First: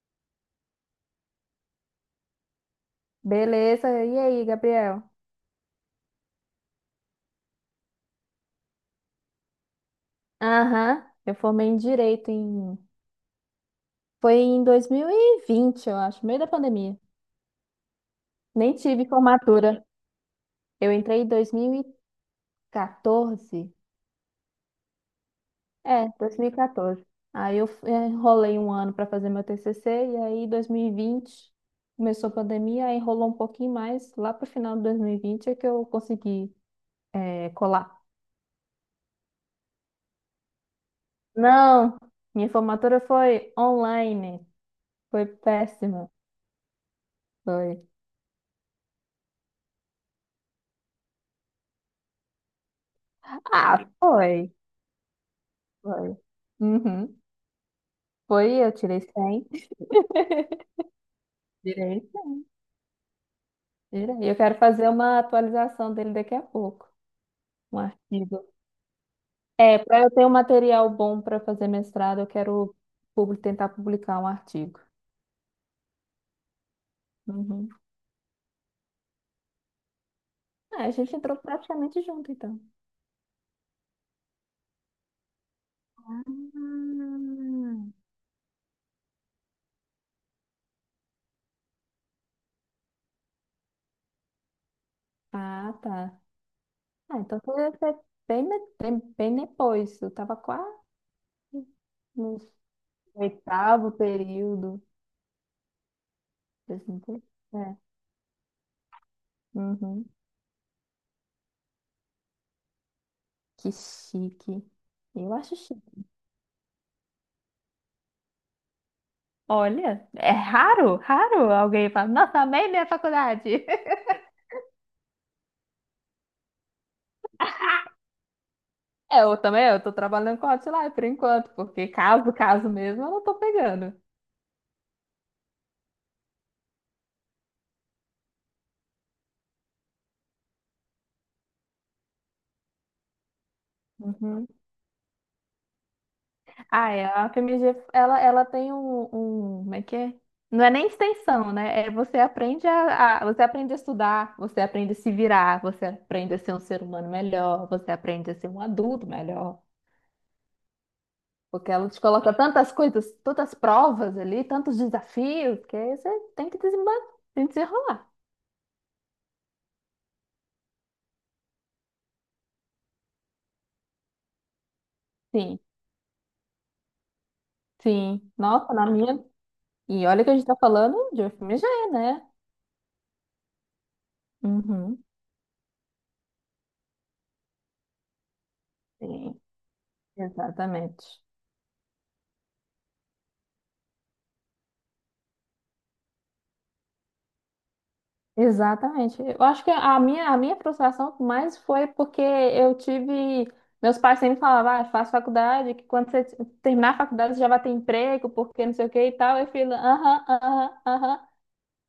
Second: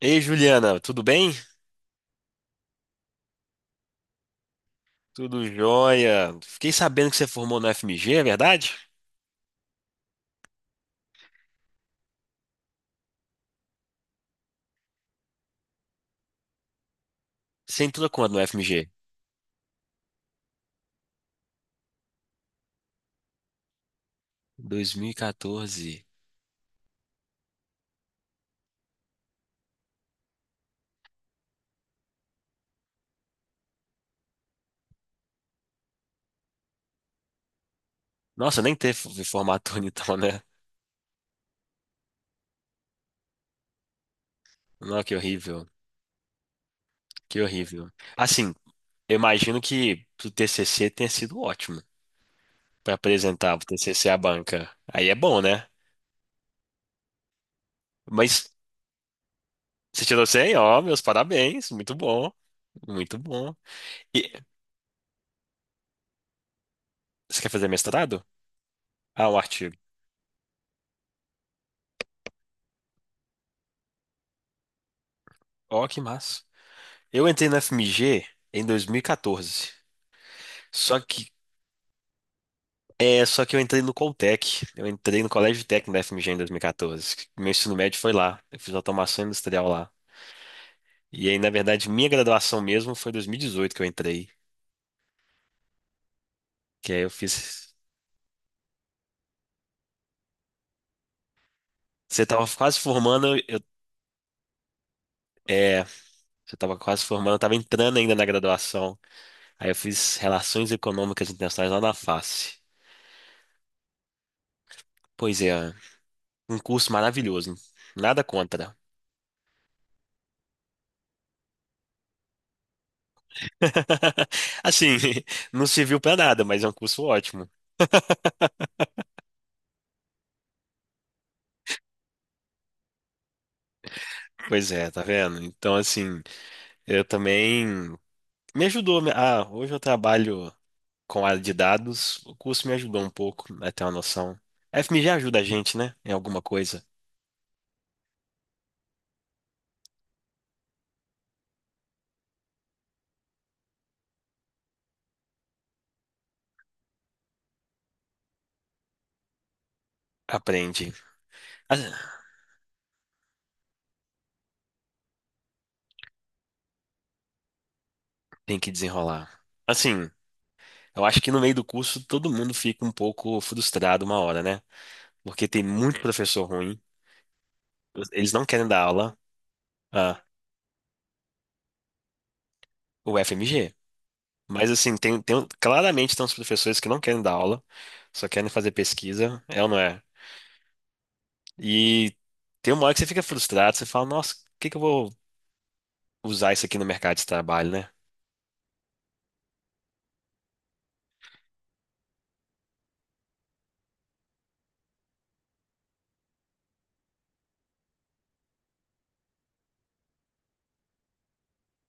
Ei, Juliana, tudo bem? Beleza. E aí, Gabriel? Tudo jóia. Fiquei sabendo que você formou no FMG, é verdade? Aham, eu formei em direito. Foi em 2020, eu acho, meio da pandemia. Você entrou quando no Nem FMG? tive formatura. Eu entrei em 2014. 2014. É, 2014. Aí eu enrolei um ano para fazer meu TCC, e aí 2020 começou a pandemia, aí enrolou um pouquinho mais. Lá pro final de 2020 é que eu consegui, colar. Nossa, nem teve formatura então, né? Não, minha formatura foi online. Não, que Foi horrível. péssima. Que Foi. horrível. Assim, eu imagino que o TCC tenha sido ótimo para apresentar o Ah, TCC à foi, banca. Aí é bom, né? foi. Uhum. Mas Foi, eu tirei 100. você tirou 100, ó, meus parabéns. Muito Tirei, bom. Muito bom. tirei. E Eu quero fazer uma atualização dele daqui a pouco, você quer fazer um mestrado? artigo. Ah, o artigo. É, para eu ter um material bom para fazer mestrado, eu quero tentar publicar um artigo. Ó, que massa. Eu entrei na Uhum. FMG em 2014. Ah, a Só gente que entrou praticamente junto, então. só que eu entrei no Coltec. Eu entrei no Colégio Técnico da FMG em Ah, 2014. Meu ensino médio foi lá. Eu fiz automação industrial lá. E aí, na verdade, minha graduação mesmo foi em 2018 que eu entrei. ah, tá. Que aí eu Ah, então fiz. foi bem, bem depois. Eu estava quase Você no tava quase formando, eu, oitavo período. é, você tava Assim, quase formando, eu tava é. entrando ainda na graduação. Aí eu Uhum. fiz Relações Econômicas Internacionais lá na FACE. Que chique. Eu Pois acho é, chique. um curso maravilhoso, hein? Nada contra. Olha, é raro, raro alguém fala, nossa, amei minha faculdade. Assim, não serviu pra nada, mas é um curso ótimo. É, eu também, eu tô trabalhando com Hotline por enquanto, porque caso, caso mesmo, eu não tô pegando. Pois é, tá vendo? Então, assim, eu também me ajudou. Ah, hoje eu trabalho com área de dados. O curso me ajudou um pouco a ter uma noção. Uhum. A FMG ajuda a gente, né? Em alguma coisa. Ah, é, a FMG, ela tem um, como é que é? Não é nem extensão, né? É você aprende você aprende a estudar, você aprende a se virar, você aprende a ser um ser humano melhor, você aprende a ser um adulto melhor. Aprende. Porque ela te Ah, coloca tantas coisas, tantas provas ali, tantos desafios, que aí você tem que desenrolar. tem que desenrolar. Assim, eu acho que no meio do curso todo mundo fica um pouco frustrado uma hora, né? Porque Sim, tem muito professor ruim. sim. Eles não querem Nossa, dar na aula. minha. E Ah, olha que a gente tá falando de FMG, né? o FMG. Mas assim, Uhum. Claramente tem uns professores que não querem dar aula, só querem fazer Sim, pesquisa, é ou não é? exatamente. E tem uma hora que você fica frustrado, você fala, nossa, o que que eu vou usar isso aqui no mercado de trabalho, né? Exatamente. Eu acho que a minha frustração mais foi porque eu tive. Meus pais sempre falavam, ah, faz faculdade, que quando você terminar a faculdade você já vai ter emprego, porque não sei o que e tal. Eu falei, aham, aham, aham.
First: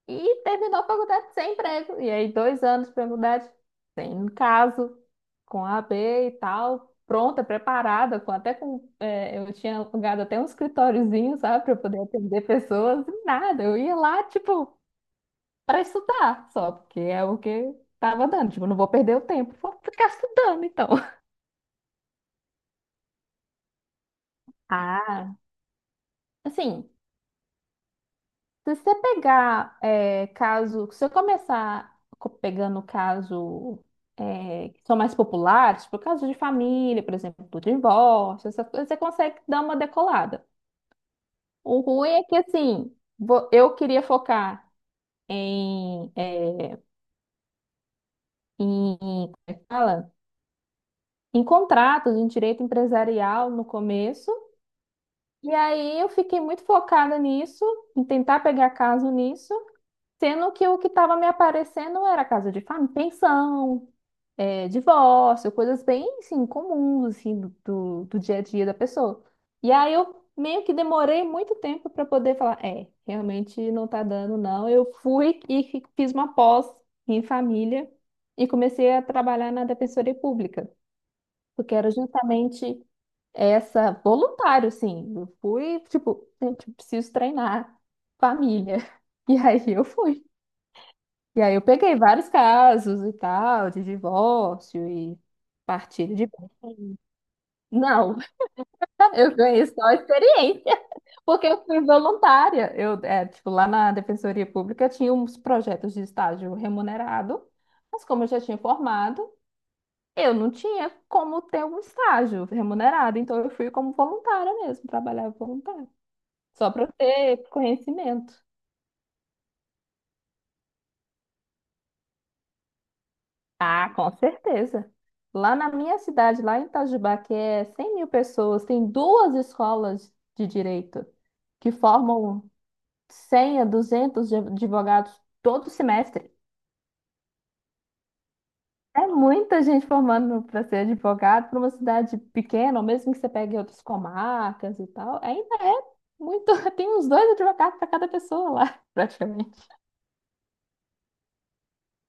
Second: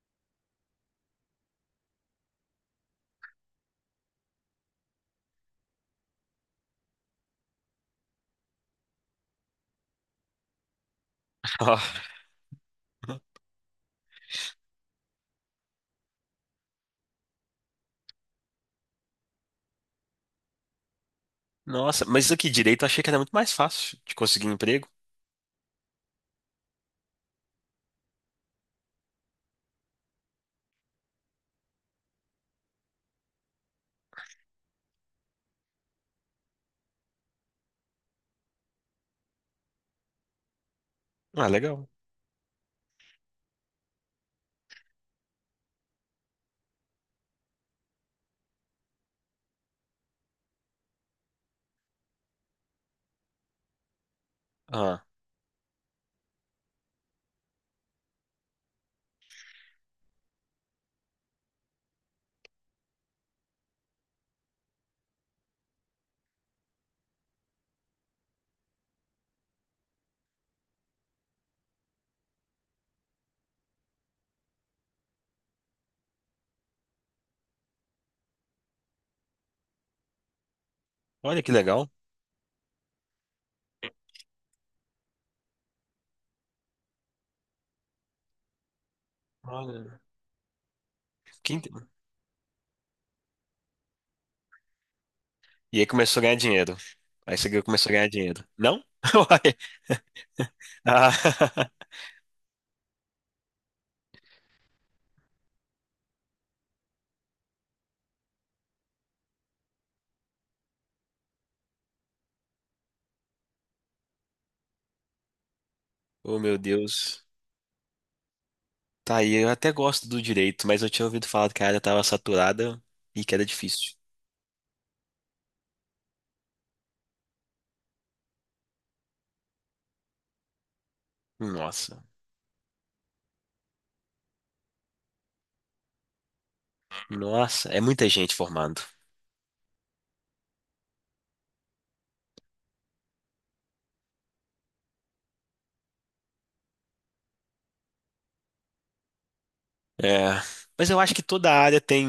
E terminou a faculdade sem emprego. E aí, 2 anos de faculdade, sem caso, com a AB e tal, pronta, preparada, com, até com. Eu tinha alugado até um escritóriozinho, sabe, para poder atender pessoas, Ó, e nada. Eu ia lá, tipo, para estudar só, porque é o que tava dando. Tipo, não vou perder o tempo, vou ficar estudando, então. nossa, mas isso aqui direito eu achei que era muito mais fácil de conseguir emprego. Ah, assim. Se você pegar caso, se eu começar pegando caso, que são mais populares, tipo caso de família, por exemplo, do divórcio, essas coisas, você consegue dar uma decolada. Ah, O legal. ruim é que assim, eu queria focar em, é, em, como é que fala? Em contratos, em direito empresarial no começo, Ah, e aí eu fiquei muito focada nisso, em tentar pegar caso nisso. Sendo que o que estava me aparecendo era casa de família, pensão, divórcio, coisas bem, assim, comuns, assim, do dia a dia da pessoa. E aí eu meio que demorei muito tempo para poder falar, realmente não tá dando, não. Eu fui e fiz uma pós em família e comecei a trabalhar na Defensoria Pública, olha que porque legal. era justamente essa, voluntário, assim. Eu fui, tipo, gente, preciso treinar família. E aí eu Olha. fui. E Que aí eu inte- peguei vários casos e tal, de divórcio e E aí partilha começou a de ganhar bens. dinheiro. Aí você começou a ganhar Não, dinheiro. Não? eu Uai. ganhei só a experiência, porque eu Ah, fui voluntária. Eu, tipo, lá na Defensoria Pública tinha uns projetos de estágio remunerado, mas como eu já tinha formado, eu não tinha como ter um estágio remunerado, então eu fui como voluntária mesmo, trabalhava voluntária, oh meu só para Deus. ter conhecimento. Tá aí, eu até gosto do direito, mas eu tinha ouvido falar que a área tava saturada e que era Ah, difícil. com certeza. Lá na minha cidade, lá em Itajubá, que é 100 mil pessoas, tem duas escolas de direito que Nossa, formam 100 a 200 advogados todo semestre. nossa, é muita gente formando. É muita gente formando para ser advogado para uma cidade pequena, ou mesmo que você pegue outras comarcas e tal. Ainda é muito. Tem uns dois advogados para cada pessoa lá, praticamente. É, mas eu acho que toda área tem,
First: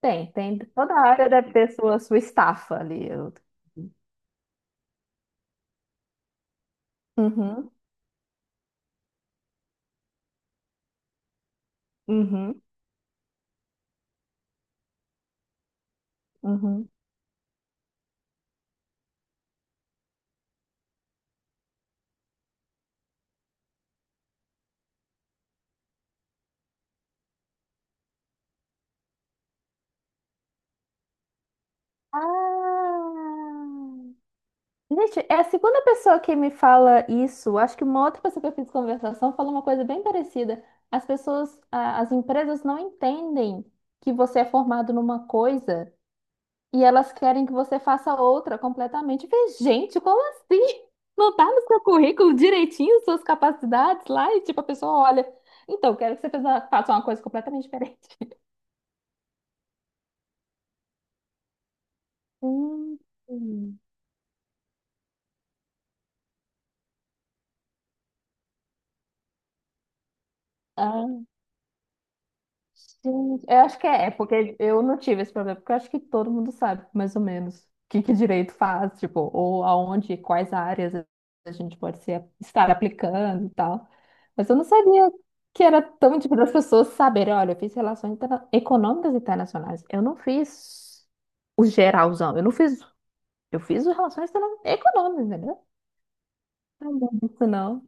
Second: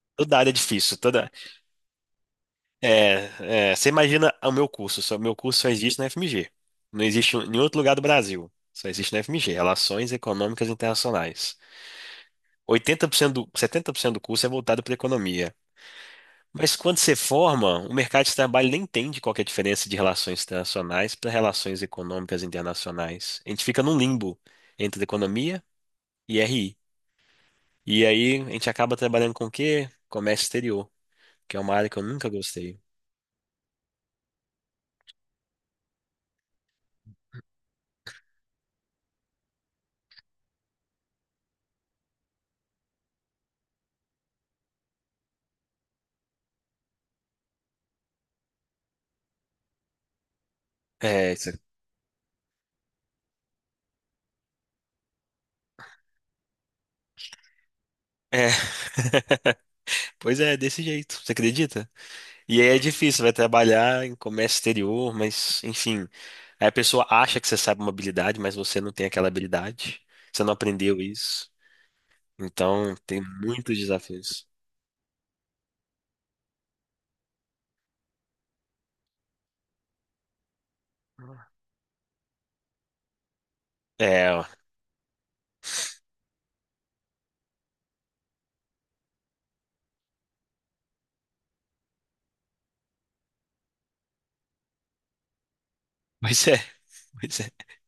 Tem, toda área é tem. Toda difícil, área toda. deve ter sua estafa ali. É, você imagina o meu curso só existe na FMG. Não existe em nenhum Uhum, outro lugar do Brasil. Só existe na FMG, Relações Econômicas Internacionais. uhum, 80% do, 70% do curso é voltado para economia. Mas uhum. quando você forma, o mercado de trabalho nem entende qual que é a diferença de relações internacionais para relações econômicas internacionais. A gente fica num limbo entre economia e RI. E aí a gente acaba trabalhando com o quê? Comércio exterior, que é uma área que eu nunca gostei. Ah! Gente, é a segunda pessoa que me fala isso. Acho que uma outra pessoa que eu fiz conversação falou uma coisa bem parecida. As pessoas, as empresas não entendem que você é formado numa coisa e elas querem que você faça outra completamente. Eu falei, gente, como assim? É, Não tá isso no seu currículo direitinho suas capacidades lá e tipo a pessoa olha. Então, quero que você faça uma coisa completamente diferente. é. Pois é, desse jeito, você acredita? E aí é difícil, vai Hum. trabalhar em comércio exterior, mas enfim. Aí a pessoa acha que você sabe uma habilidade, mas você não tem aquela habilidade. Você não aprendeu isso. Então, tem Sim, eu muitos acho que é, desafios. porque eu não tive esse problema, porque eu acho que todo mundo sabe, mais ou menos, o que que direito faz, tipo, ou aonde, quais áreas a gente pode ser, estar aplicando e tal. É, ó. Mas eu não sabia que era tão difícil das pessoas saberem, olha, eu fiz relações econômicas internacionais, eu não fiz o geralzão, eu não fiz, eu fiz o relações econômicas, entendeu? Pois é, Não, não, pois isso é. não.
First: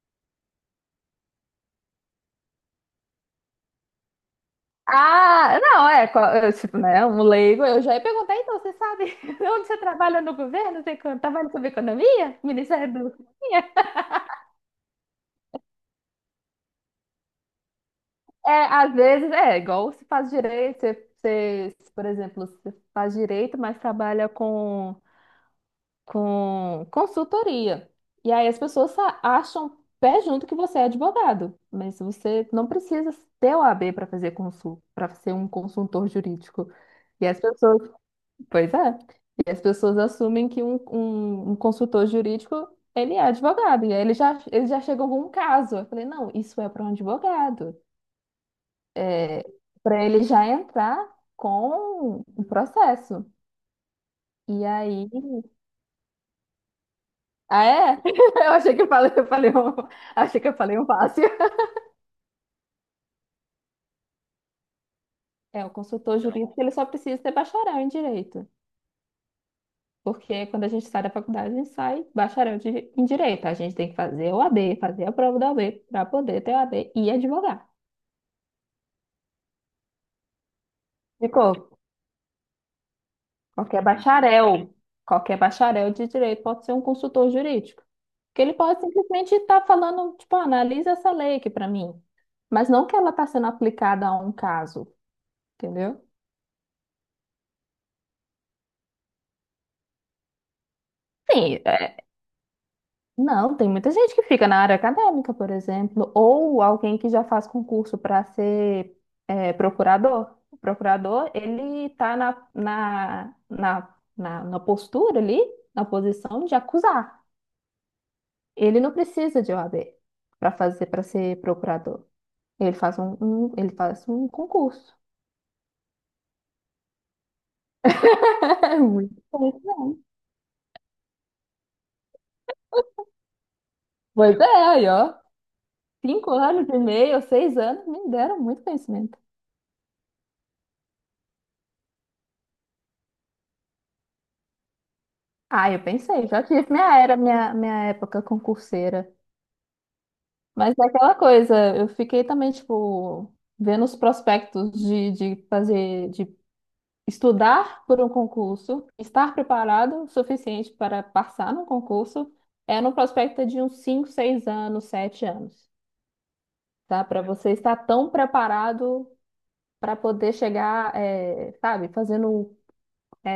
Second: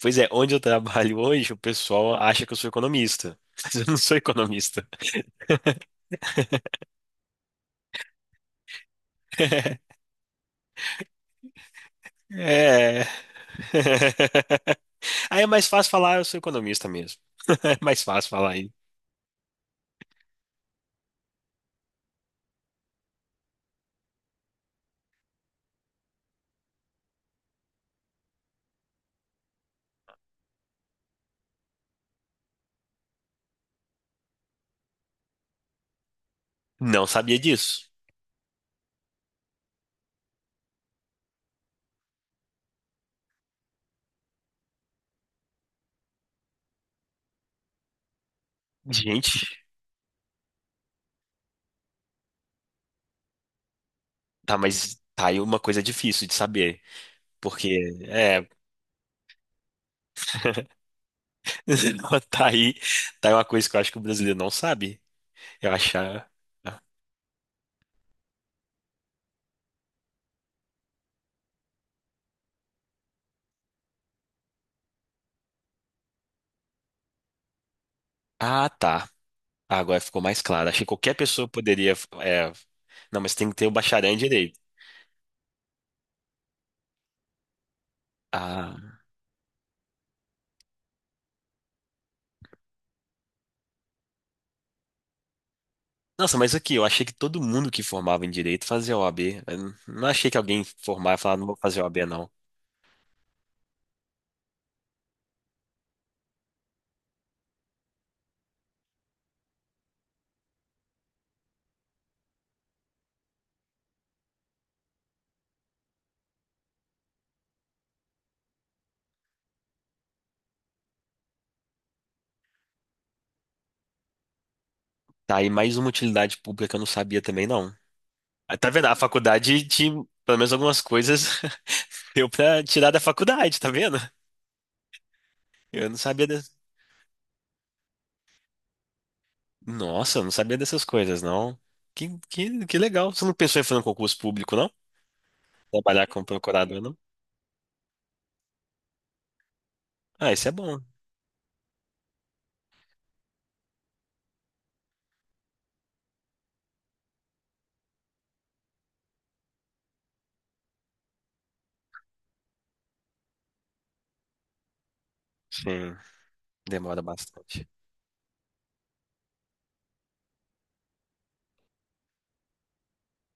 Pois é, onde eu trabalho hoje, o pessoal acha que eu sou economista. Mas eu não sou economista. Ah, não, eu, tipo, né, um leigo, eu já ia perguntar, então, você sabe onde você trabalha no governo? Você trabalha com economia? Ministério da É. Economia? Aí é mais fácil falar, eu sou economista mesmo. É mais fácil falar É, aí. às vezes, igual se faz direito, você, por exemplo, você faz direito, mas trabalha com consultoria. E aí as pessoas acham pé junto que você é advogado, mas você não precisa ter o OAB para para ser um consultor jurídico. Não E sabia as pessoas. disso. Pois é. E as pessoas assumem que um consultor jurídico, ele é advogado. E aí eles já chegam com um caso. Eu falei, não, isso é para um advogado. Gente, É, para ele já entrar com o processo. tá, E mas aí... tá aí uma coisa difícil de saber. Ah, Porque, é? é, Eu achei que eu falei um fácil. tá aí, tá aí uma coisa que eu acho que o brasileiro não sabe. É, o Eu consultor achar. jurídico, ele só precisa ter bacharel em direito. Porque quando a gente sai da faculdade, a gente sai bacharel em direito. A gente tem que fazer o OAB, fazer a prova da OAB para poder ter o OAB e advogar. Ah, tá. Ah, agora ficou mais claro. Achei que qualquer pessoa Ficou. poderia. É, não, mas tem que ter o Qualquer bacharel em direito. bacharel, qualquer bacharel de direito pode ser um consultor jurídico. Porque ele pode Ah. simplesmente estar falando, tipo, "Ah, analisa essa lei aqui para mim. Mas não que ela está sendo aplicada a um caso, entendeu? Nossa, mas aqui, eu achei que todo mundo que formava em direito fazia OAB. Não achei que alguém formava e falava, não vou Sim, fazer o OAB, não. não, tem muita gente que fica na área acadêmica, por exemplo, ou alguém que já faz concurso para ser procurador. O procurador, ele está na postura ali, na posição de acusar. Ele não precisa de OAB para para ser procurador. Ele faz um concurso. Tá aí mais uma utilidade pública que eu não sabia também, não. Ah, tá É vendo? A muito faculdade te, conhecimento. pelo menos algumas coisas deu pra tirar da faculdade, tá vendo? Pois é, aí, ó. Eu não sabia Cinco des... anos e meio, 6 anos, me deram muito conhecimento. Nossa, eu não sabia dessas coisas, não. Que legal. Você não pensou em fazer um concurso público, não? Ah, eu Trabalhar como pensei, já tive procurador, não? minha época concurseira. Ah, isso é Mas bom. é aquela coisa, eu fiquei também, tipo, vendo os prospectos de estudar por um concurso, estar preparado o suficiente para passar no concurso, no prospecto de uns 5, 6 anos, 7 anos, Sim. Demora tá? Para você bastante. estar tão preparado para poder chegar, sabe, fazendo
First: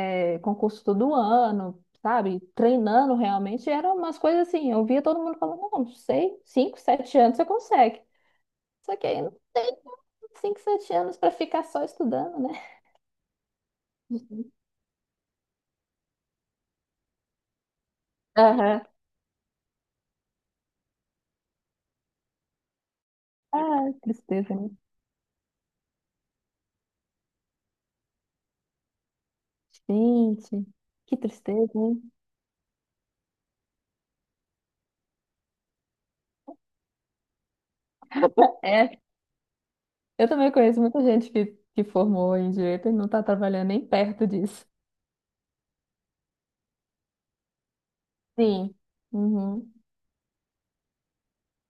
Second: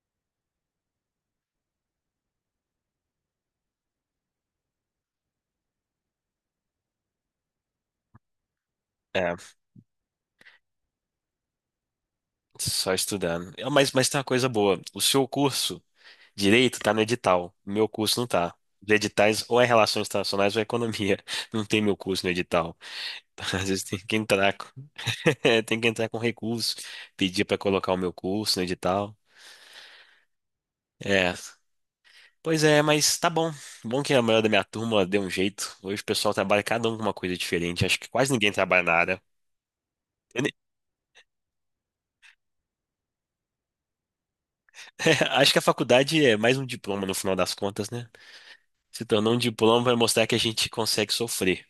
concurso todo ano, sabe? Treinando realmente, eram umas coisas assim. Eu via todo mundo falando, não, não sei, 5, 7 anos você consegue. Só que aí não É, tem 5, 7 anos para ficar só estudando, né? só estudando. É, Mas tem uma coisa Uhum. boa. O seu curso direito tá no edital. O meu curso não tá. Aham. Os editais ou é Relações Internacionais ou é Economia. Não tem meu curso no edital. Às vezes Ah, tem que entrar tristeza, com, né? tem que entrar com recurso, pedir para colocar o meu curso no edital. Gente, que É. tristeza, hein? Pois é, mas tá bom. Bom que a maioria da minha turma deu um jeito. Hoje o pessoal trabalha cada um com uma coisa diferente. Acho que quase ninguém trabalha na É, área. eu Eu também nem- conheço muita gente que formou em direito e não está trabalhando nem perto disso. Acho que a faculdade é mais um diploma no final das contas, né? Sim. Se tornou um Uhum. diploma, vai mostrar que a gente consegue sofrer.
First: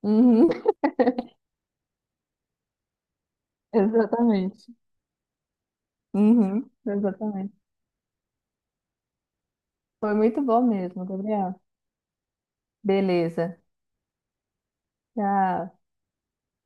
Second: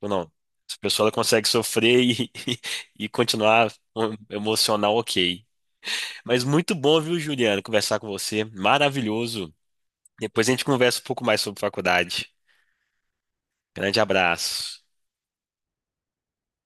Ou não. Uhum. Essa pessoa ela consegue sofrer e, e continuar um- Exatamente. emocional, ok. Mas Uhum. muito bom, viu, Exatamente. Juliano, conversar com você. Maravilhoso. Foi muito Depois a bom gente conversa um mesmo, pouco mais Gabriel. sobre faculdade. Beleza. Grande abraço. Tchau.